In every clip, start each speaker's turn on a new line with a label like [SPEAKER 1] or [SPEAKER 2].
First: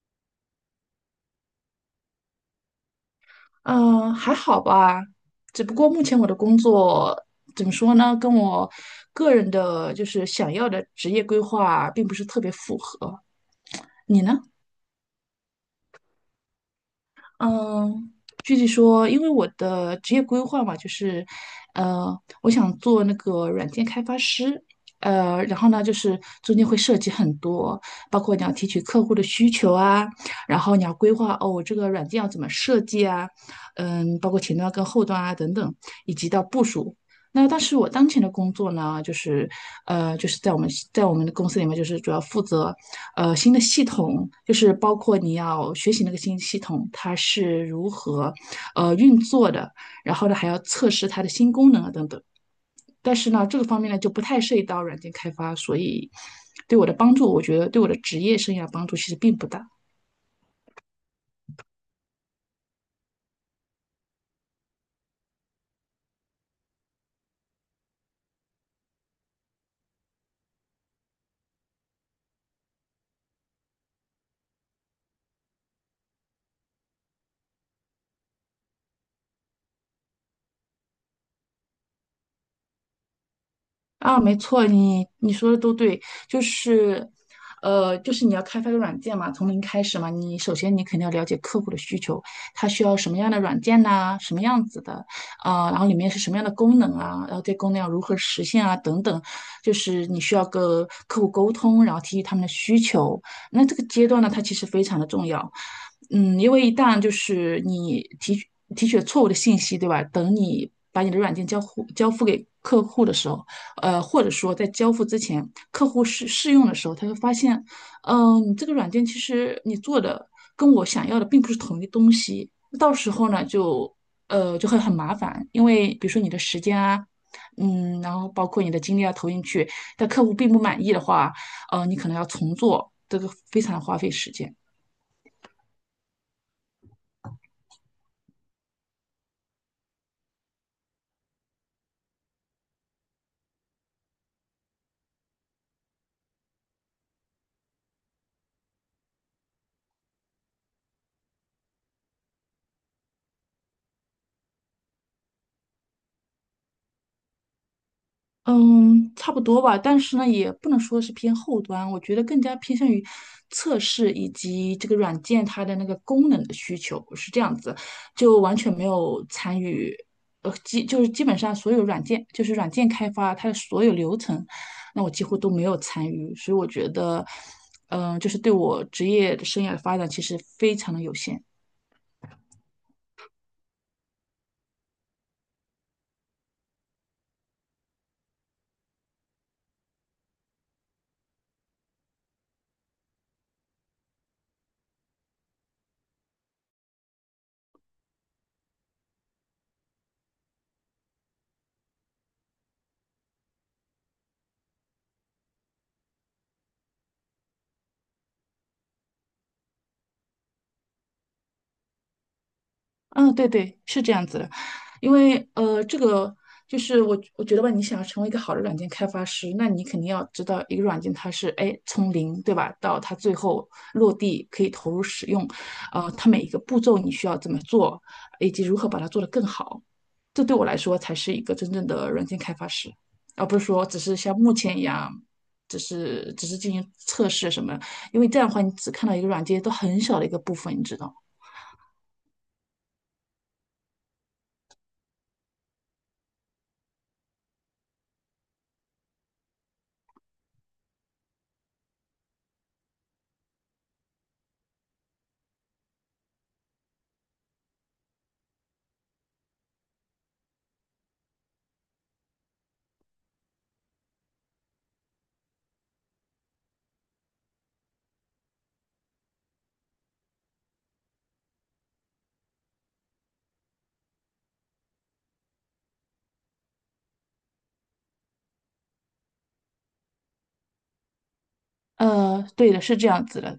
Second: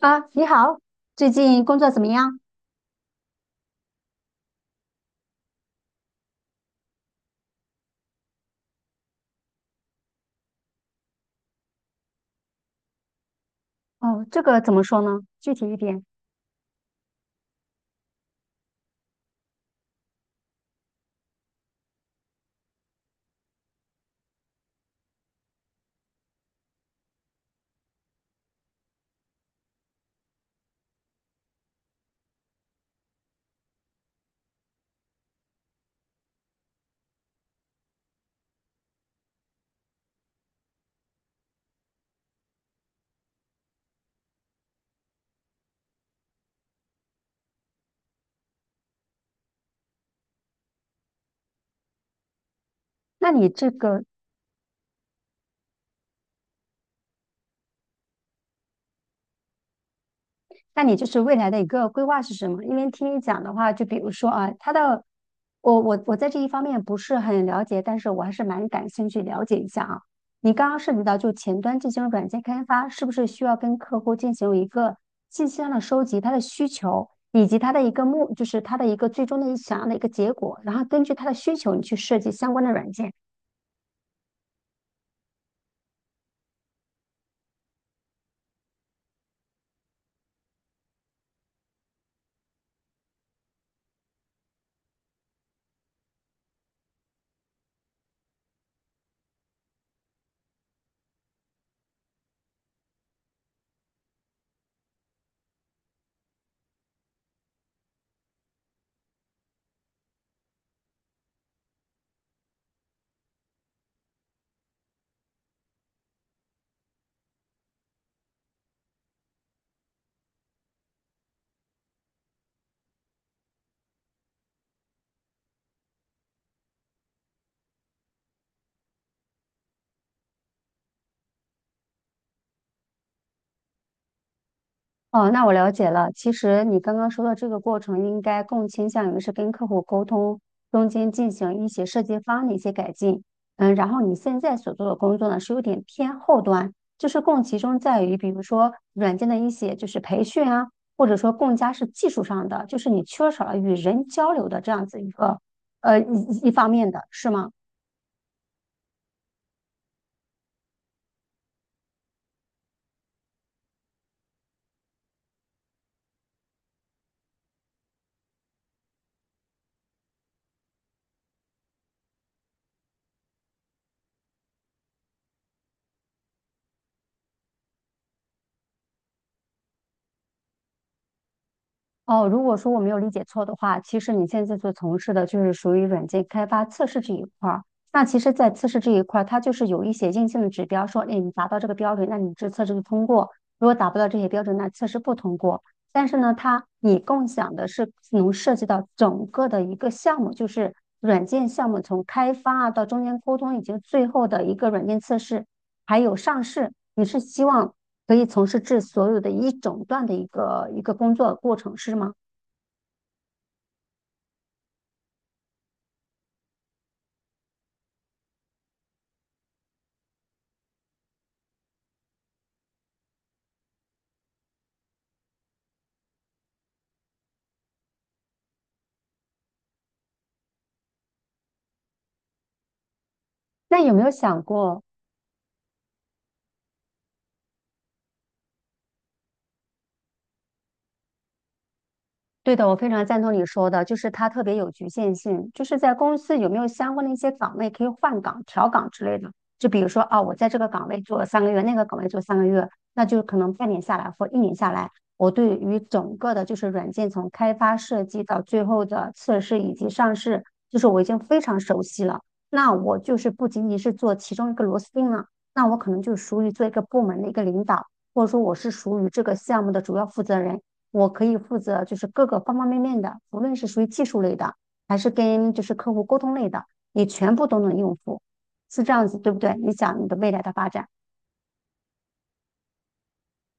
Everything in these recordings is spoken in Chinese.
[SPEAKER 1] 啊，你好，最近工作怎么样？
[SPEAKER 2] 嗯，还好吧，只不过目前我的工作怎么说呢，跟我个人的就是想要的职业规划并不是特别符合。你
[SPEAKER 1] 哦，
[SPEAKER 2] 呢？
[SPEAKER 1] 这个怎么说呢？具体一点。
[SPEAKER 2] 嗯，具体说，因为我的职业规划嘛，就是，呃，我想做那个软件开发师，然后呢，就是中间会涉及很多，包括你要提取客户的需求啊，然后你要规划哦，我这个软件要怎么设计啊，包括前端跟后端啊等等，以及到部署。那但是我当前的工作呢，就是就是在我们的公司里面，就是主要负责新的系统，就是包括你要学习那个新系统，它是如何运作的，然后呢还要测试它的新功能啊等等。但
[SPEAKER 1] 那
[SPEAKER 2] 是呢，
[SPEAKER 1] 你
[SPEAKER 2] 这个
[SPEAKER 1] 这
[SPEAKER 2] 方面呢
[SPEAKER 1] 个，
[SPEAKER 2] 就不太涉及到软件开发，所以对我的帮助，我觉得对我的职业生涯帮助其实并不大。
[SPEAKER 1] 那你就是未来的一个规划是什么？因为听你讲的话，就比如说啊，他的，我在这一方面不是很了解，但是我还是蛮感兴趣了解一下啊。你刚刚涉及到就前端进行软件开发，是不是需要跟客户进行一个信息上的收集，他的需求以及他的一个目，就是他的一个最终的想要的一个结果，然后根据他的需求，你去设计相关的软件。
[SPEAKER 2] 啊，没错，你说的都对，就是，就是你要开发个软件嘛，从零开始嘛，你首先你肯定要了解客户的需求，他需要什么样的软件呐、什么样子的，啊、然后里面是什么样的功能啊，然后这功能要如何实现啊，等等，就是你需要跟客户沟通，然后提取他们的需求，那这个阶段呢，它其实非常的重要，因为一旦就是你提取了错误的信息，对吧？等你把你的软件交付给客户的时候。或者说在交付之前，客户试用的时候，他会发现，你这个软件其实你做的跟我想要的并不是同一东西，到时候呢就会很麻烦，因为比如说你的时间啊。然后包括你的精力要投进去，但客户并不满意的话，你可能要重做，这个非常花费时间。
[SPEAKER 1] 哦，那我了解了。其实你刚刚说的这个过程，应该更倾向于是跟客户沟通中间进行一些设计方案的一些改进。嗯，然后你现在所做的工作呢，是有点偏后端，就是更集中在于，比如说软件的一些就是培训啊，或者说更加是技术上的，就是你缺少了与人交流的这样子一个一方面的，是吗？
[SPEAKER 2] 嗯，差不多吧，但是呢，也不能说是偏后端，我觉得更加偏向于测试以及这个软件它的那个功能的需求是这样子，就完全没有参与，呃，基就是基本上所有软件，就是软件开发它的所有流程，那我几乎都没有参与，所以我觉得，就是对我职业生涯的发展其实非常的有限。
[SPEAKER 1] 哦，如果说我没有理解错的话，其实你现在所从事的就是属于软件开发测试这一块儿。那其实，在测试这一块儿，它就是有一些硬性的指标，说，哎，你达到这个标准，那你这测试就通过；如果达不到这些标准，那测试不通过。但是呢，它你共享的是能涉及到整个的一个项目，就是软件项目从开发啊到中间沟通，以及最后的一个软件测试，还有上市。你是希望可以从事至所有的一整段的一个工作过程，是吗？
[SPEAKER 2] 嗯，对对，是这样子的，因为这个就是我觉得吧，你想要成为一个好的软件开发师，那你肯定要知道一个软件它是哎从零对吧，到它最后落地可以投入使用，它每一个步骤你需要怎么做，以及如何把它做得更好，这对我来说才是一个真正的软件开发师，而不是
[SPEAKER 1] 那
[SPEAKER 2] 说
[SPEAKER 1] 有
[SPEAKER 2] 只
[SPEAKER 1] 没有
[SPEAKER 2] 是像
[SPEAKER 1] 想
[SPEAKER 2] 目前
[SPEAKER 1] 过，
[SPEAKER 2] 一样，只是进行测试什么，因为这样的话你只看到一个软件都很小的一个部分，你知道吗
[SPEAKER 1] 对的，我非常赞同你说的，就是它特别有局限性，就是在公司有没有相关的一些岗位可以换岗、调岗之类的。就比如说啊，我在这个岗位做了三个月，那个岗位做三个月，那就可能半年下来或一年下来，我对于整个的就是软件从开发设计到最后的测试以及上市，就是我已经非常熟悉了。那我就是不仅仅是做其中一个螺丝钉了，那我可能就属于做一个部门的一个领导，或者说我是属于这个项目的主要负责人。我可以负责就是各个方方面面的，无论是属于技术类的，还是跟就是客户沟通类的，你全部都能应付，是这样子，对不对？你想你的未来的发展。
[SPEAKER 2] 呃，对的，是这样子的。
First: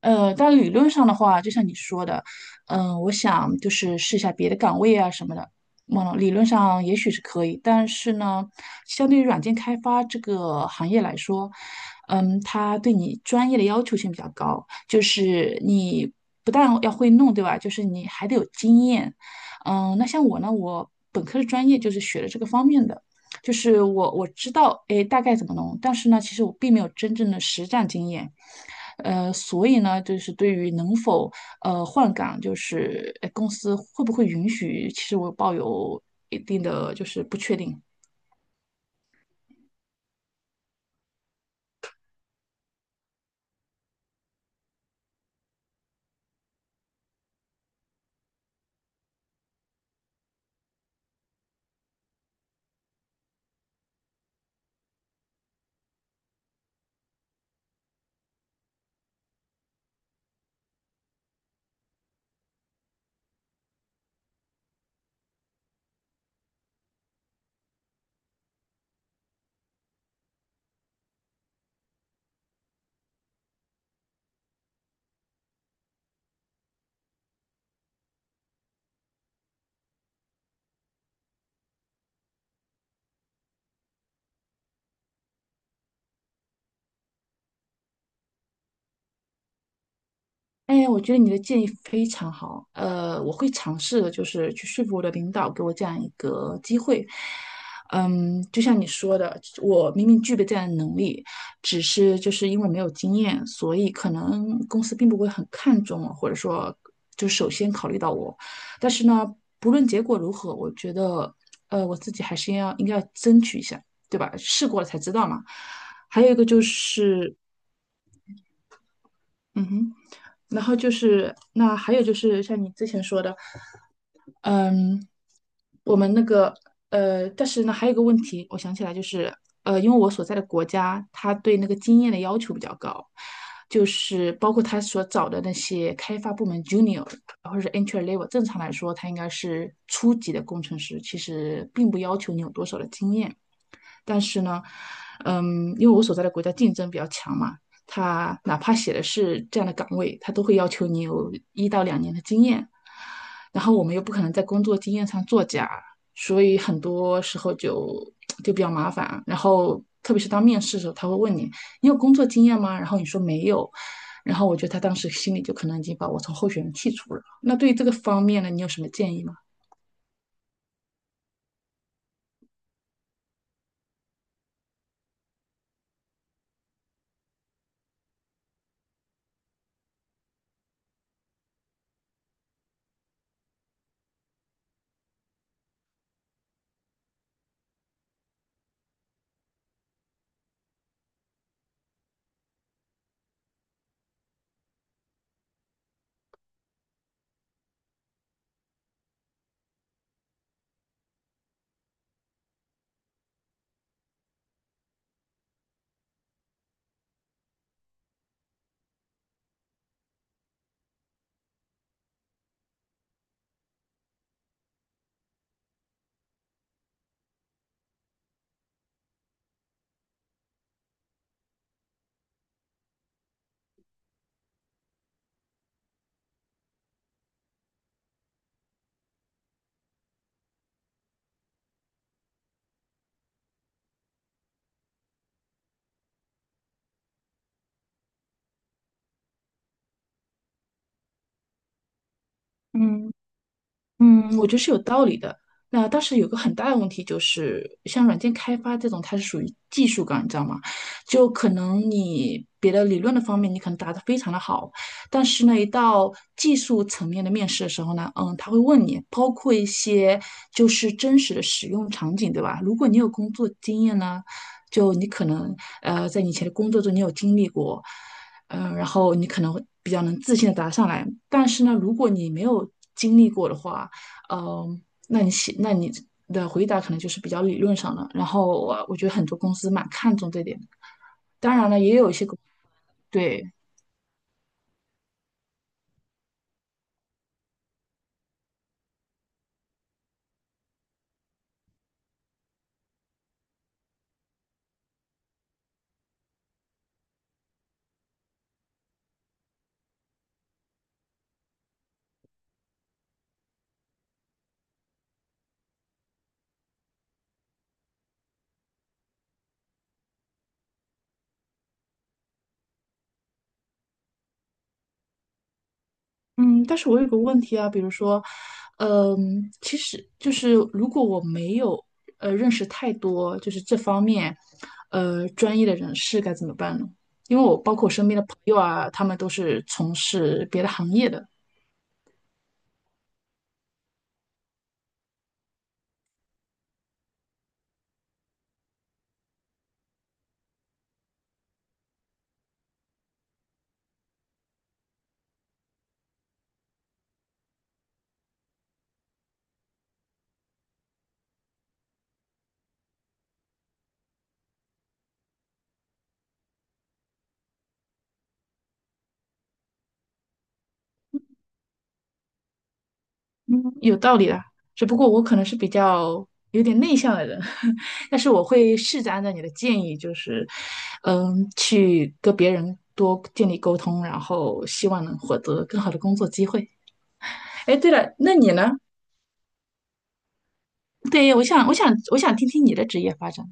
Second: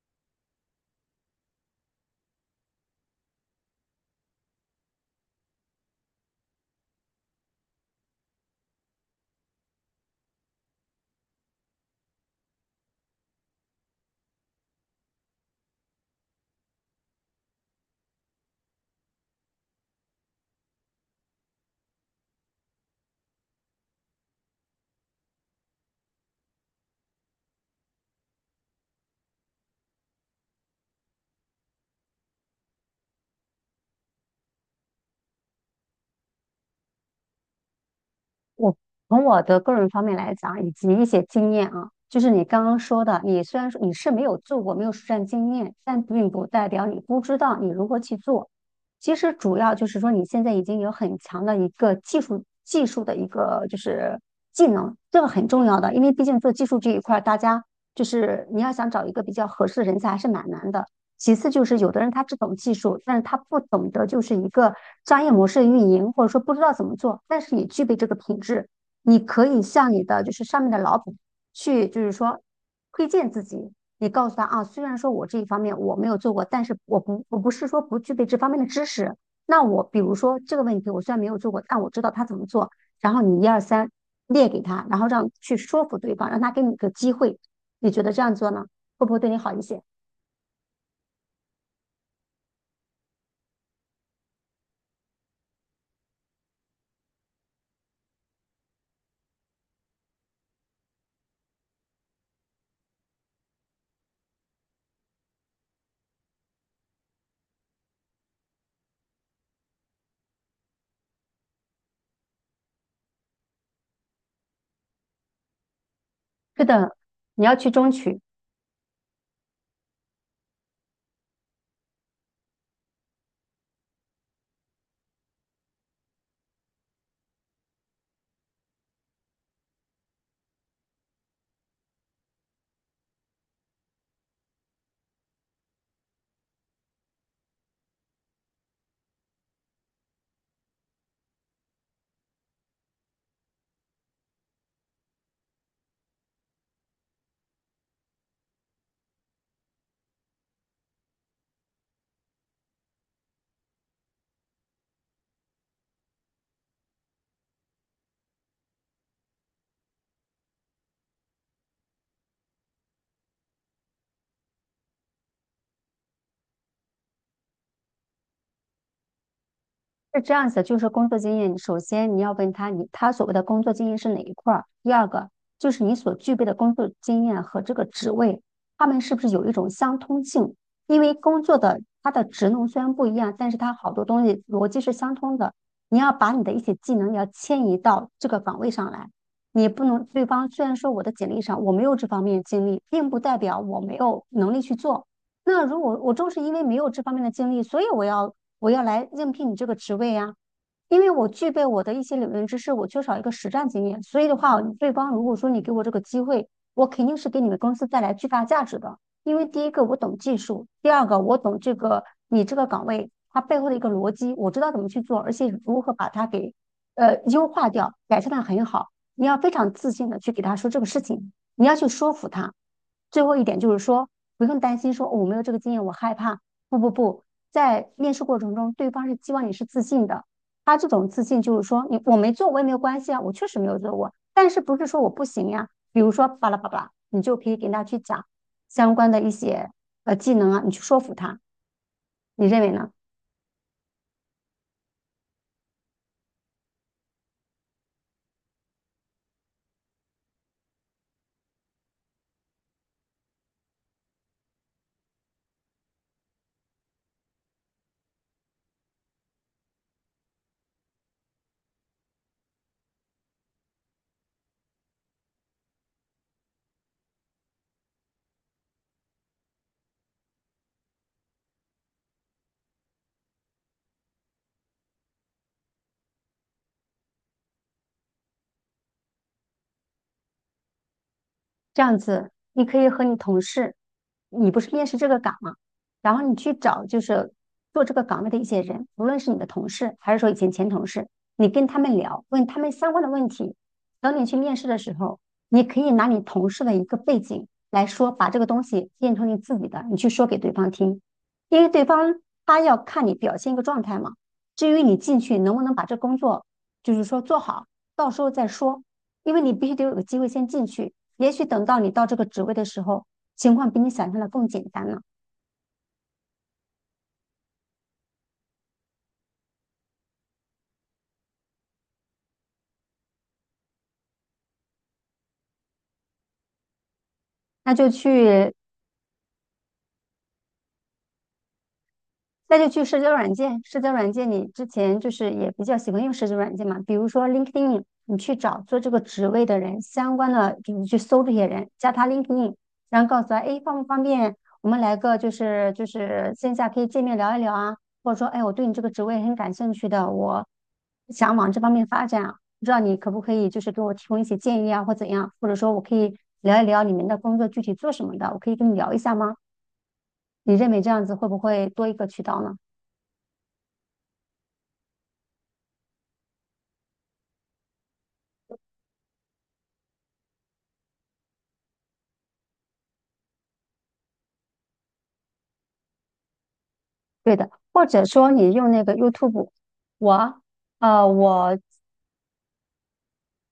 [SPEAKER 2] 但理论上的话，就像你说的，我想就是试一下别的岗位啊什么的。理论上也许是可以，但是呢，相对于软件开发这个行业来说，它对你专业的要求性比较高，就是你不但要会弄，对吧？就是你还得有经验。那像我呢，我本科的专业就是学的这个方面的。就是我知道，哎，大概怎么弄，但是呢，其实我并没有真正的实战经验，所以呢，就是对于能否换岗，就是哎，公司会不会允许，其实我抱有一定的就是不确定。
[SPEAKER 1] 我从我的个人方面来讲，以及一些经验啊，就是你刚刚说的，你虽然说你是没有做过，没有实战经验，但并不代表你不知道你如何去做。其实主要就是说，你现在已经有很强的一个技术的一个就是技能，这个很重要的，因为毕竟做技术这一块儿，大家就是你要想找一个比较合适的人才还是蛮难的。其次就是有的人他只懂技术，但是他不懂得就是一个商业模式的运营，或者说不知道怎么做，但是也具备这个品质。你可以向你的就是上面的老板去，就是说推荐自己，你告诉他啊，虽然说我这一方面我没有做过，但是我不是说不具备这方面的知识。那我比如说这个问题，我虽然没有做过，但我知道他怎么做。然后你一二三列给他，然后让去说服对方，让他给你个机会。你觉得这样做呢，会不会对你好一些？
[SPEAKER 2] 哎，我觉得你的建议非常好，我会尝试的，就是去说服我的领导给我这样一个机会。就像你说的，我明明具备这样的能力，只是就是因为没有经验，所以可能公司并不会很看重我，或者说就首先考虑到我。但是呢，不论结果如何，我觉得，我自己还是要应该要争取一下，对吧？试过了才知道嘛。还有一个就
[SPEAKER 1] 是的，
[SPEAKER 2] 是。
[SPEAKER 1] 你要去争取。
[SPEAKER 2] 嗯哼，然后就是那还有就是像你之前说的，嗯，我们那个呃，但是呢还有一个问题，我想起来就是因为我所在的国家，它对那个经验的要求比较高，就是包括他所找的那些开发部门 junior 或者是 entry level，正常来说它应该是初级的工程师，其实并不要求你有多少的经验。但是呢，因为我所在的国家竞争比较强嘛，他哪怕写的是这样的岗位，他都会要求你有一到两年的经验。然后我们又不可能在工作经验上作假，所以很多时候就比较麻烦。然后特别是当面试的时候，他会问你你有工作经验吗？然后你说没有，然后我觉得他当时心里就可能已经把我从候选人剔除了。那对于这个方面呢，你有什么建议吗？
[SPEAKER 1] 是这样子，就是工作经验，首先你要问他，你他所谓的工作经验是哪一块儿？第二个就是你所具备的工作经验和这个职位，他们是不是有一种相通性？因为工作的它的职能虽然不一样，但是它好多东西逻辑是相通的。你要把你的一些技能要迁移到这个岗位上来，你不能对方虽然说我的简历上我没有这方面的经历，并不代表我没有能力去做。那如果我正是因为没有这方面的经历，所以我要来应聘你这个职位啊。因为我具备我的一些理论知识，我缺少一个实战经验，所以的话，对方如果说你给我这个机会，我肯定是给你们公司带来巨大价值的。因为第一个我懂技术，第二个我懂这个你这个岗位它背后的一个逻辑，我知道怎么去做，而且如何把它给优化掉，改善的很好。你要非常自信的去给他说这个事情，你要去说服他。最后一点就是说，不用担心说、哦我没有这个经验，我害怕。不不不，在面试过程中，对方是希望你是自信的。他这种自信就是说，你我没做我也没有关系啊，我确实没有做过，但是不是说我不行呀？比如说巴拉巴拉，你就可以给他去讲相关的一些技能啊，你去说服他，你认为呢？
[SPEAKER 2] 嗯。我觉得是有道理的。那当时有个很大的问题就是，像软件开发这种，它是属于技术岗，你知道吗？就可能你别的理论的方面，你可能答得非常的好，但是呢，一到技术层面的面试的时候呢，他会问你，包括一些就是真实的使用场景，对吧？如果你有工作经验呢，就你可能在你以前的工作中你有经历过，然后你可能会比较能自信的答上来。但是呢，如果你没有经历过的话，嗯，那你的回答可能就是比较理论上的。然后我觉得很多公司蛮看重这点的。当然了，
[SPEAKER 1] 这
[SPEAKER 2] 也
[SPEAKER 1] 样
[SPEAKER 2] 有
[SPEAKER 1] 子，你可以和你同
[SPEAKER 2] 对，
[SPEAKER 1] 事，你不是面试这个岗嘛，然后你去找就是做这个岗位的一些人，无论是你的同事还是说以前同事，你跟他们聊，问他们相关的问题。等你去面试的时候，你可以拿你同事的一个背景来说，把这个东西变成你自己的，你去说给对方听，因为对方他要看你表现一个状态嘛。至于你进去能不能把这工作，就是说做好，到时候再说，因为你必须得有个机会先进去。也许等到你到这个职位的时候，情况比你想象的更简单了，
[SPEAKER 2] 嗯，但是我有个问题啊，比如说，其实就是如果我没有认识太多就是这方面专业的人士该怎么办呢？因为我
[SPEAKER 1] 那
[SPEAKER 2] 包括
[SPEAKER 1] 就
[SPEAKER 2] 我身边的朋
[SPEAKER 1] 去
[SPEAKER 2] 友啊，他们都是从事别的行业的。
[SPEAKER 1] 那就去社交软件，社交软件你之前就是也比较喜欢用社交软件嘛，比如说 LinkedIn,你去找做这个职位的人相关的，就是去搜这些人，加他 LinkedIn,然后告诉他，哎，方不方便我们来个就是线下可以见面聊一聊啊，或者说，哎，我对你这个职位很感兴趣的，我想往这方面发展啊，不知道你可不可以就是给我提供一些建议啊，或怎样，或者说我可以聊一聊你们的工作具体做什么的，我可以跟你聊一下吗？你认为这样子会不会多一个渠道呢？
[SPEAKER 2] 嗯，有道理啦，只不过我可能是比较有点内向的人，但是我会试着按照你的建议，就是，去跟别人多建立沟通，然后希望能获得更好的工作机会。
[SPEAKER 1] 对的，
[SPEAKER 2] 哎，
[SPEAKER 1] 或
[SPEAKER 2] 对
[SPEAKER 1] 者
[SPEAKER 2] 了，
[SPEAKER 1] 说
[SPEAKER 2] 那
[SPEAKER 1] 你
[SPEAKER 2] 你
[SPEAKER 1] 用
[SPEAKER 2] 呢？
[SPEAKER 1] 那个 YouTube,我呃
[SPEAKER 2] 对，我
[SPEAKER 1] 我
[SPEAKER 2] 想，我想，我想听听你的职业发展。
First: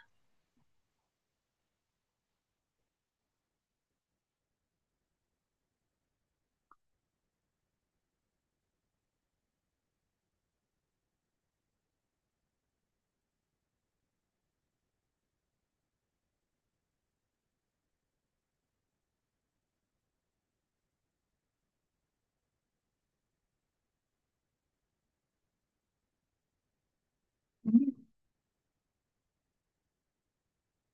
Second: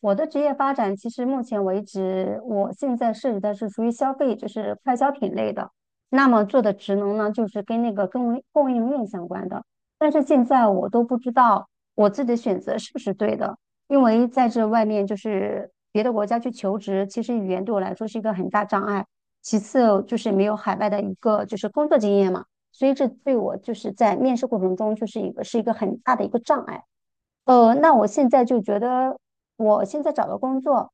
[SPEAKER 1] 我的职业发展，其实目前为止，我现在涉及的是属于消费，就是快消品类的。那么做的职能呢，就是跟那个供应链相关的。但是现在我都不知道我自己的选择是不是对的，因为在这外面就是别的国家去求职，其实语言对我来说是一个很大障碍。其次就是没有海外的一个就是工作经验嘛，所以这对我就是在面试过程中就是一个是一个很大的一个障碍。那
[SPEAKER 2] 嗯，
[SPEAKER 1] 我现在就觉得，我现在找的工作，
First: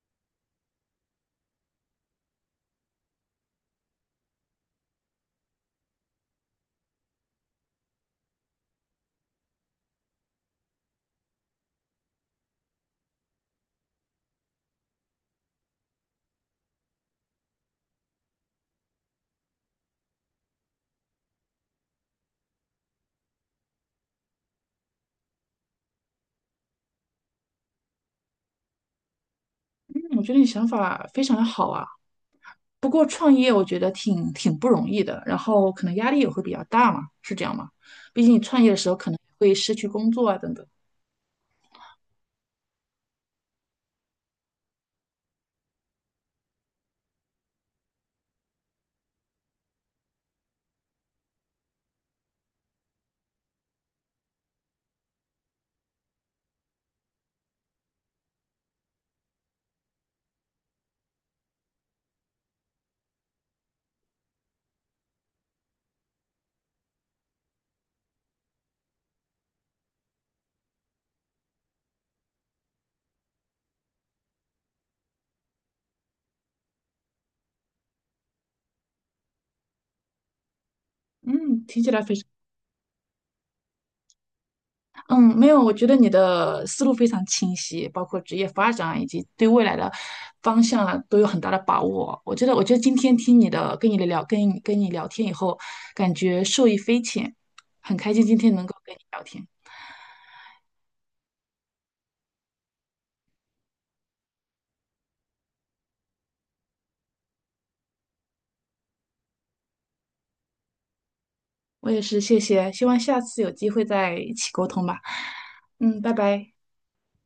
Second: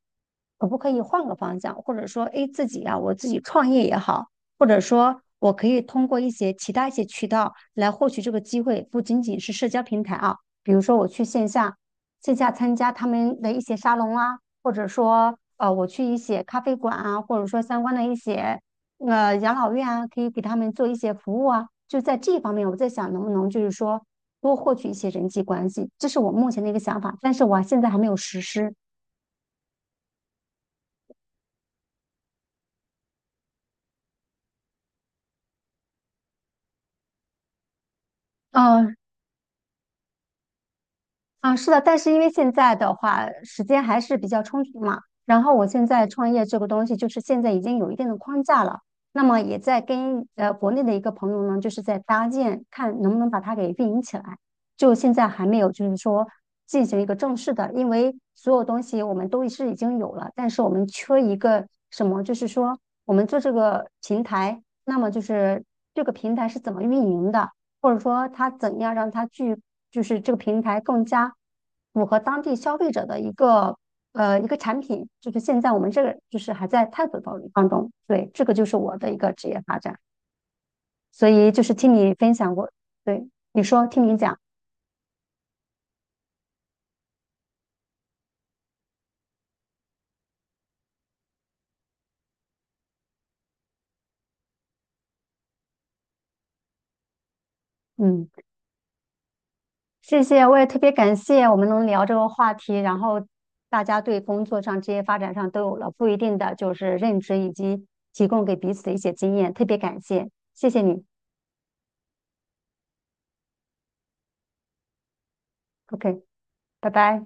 [SPEAKER 1] 可不可以换个方向，或者说，诶，自己呀、我自己创业也好，或者说，我可以通过一些其他一些渠道来获取这个机会，不仅仅是社交平台啊，比如说我去线下，线下参加他们的一些沙龙啊，或者说，我去一些咖啡馆啊，或者说相关的一些养老院啊，可以给他们做一些服务啊，就在这方面，我在想能不能就是说。多获取一些人际关系，这是我目前的一个想法，但是我现在还没有实施。
[SPEAKER 2] 我觉得你想法非常的好啊。不过创业我觉得挺不容易的，然后可能压力也会比较大嘛，是这样吗？毕竟你创业的时
[SPEAKER 1] 哦，
[SPEAKER 2] 候可能会失去工作啊等等。
[SPEAKER 1] 啊，是的，但是因为现在的话，时间还是比较充足嘛。然后我现在创业这个东西，就是现在已经有一定的框架了。那么也在跟国内的一个朋友呢，就是在搭建，看能不能把它给运营起来。就现在还没有，就是说进行一个正式的，因为所有东西我们都是已经有了，但是我们缺一个什么，就是说我们做这个平台，那么就是这个平台是怎么运营的？或者说他怎样让他去，就是这个平台更加符合当地消费者的一个一个产品，就是现在我们这个就是还在探索当中。对，这个就是我的一个职业发展，所以就
[SPEAKER 2] 嗯，
[SPEAKER 1] 是
[SPEAKER 2] 听起
[SPEAKER 1] 听
[SPEAKER 2] 来
[SPEAKER 1] 你
[SPEAKER 2] 非常。
[SPEAKER 1] 分享过，对，你说，听你讲，
[SPEAKER 2] 嗯，没有，我觉得你的思路非常清晰，包括职业发展以及对未来的方向啊，都有很大的把握。我觉得今天听你的，跟你聊天以后，感觉受益匪浅，很开心
[SPEAKER 1] 嗯，
[SPEAKER 2] 今天能够跟你聊天。
[SPEAKER 1] 谢谢，我也特别感谢我们能聊这个话题，然后大家对工作上、职业发展上都有了不一定的就是认知，以及提供给彼此的一些经验，特别感谢，谢谢你
[SPEAKER 2] 我也是，谢谢，希望下次有机会再一起沟通吧。拜
[SPEAKER 1] ，OK,
[SPEAKER 2] 拜。
[SPEAKER 1] 拜拜。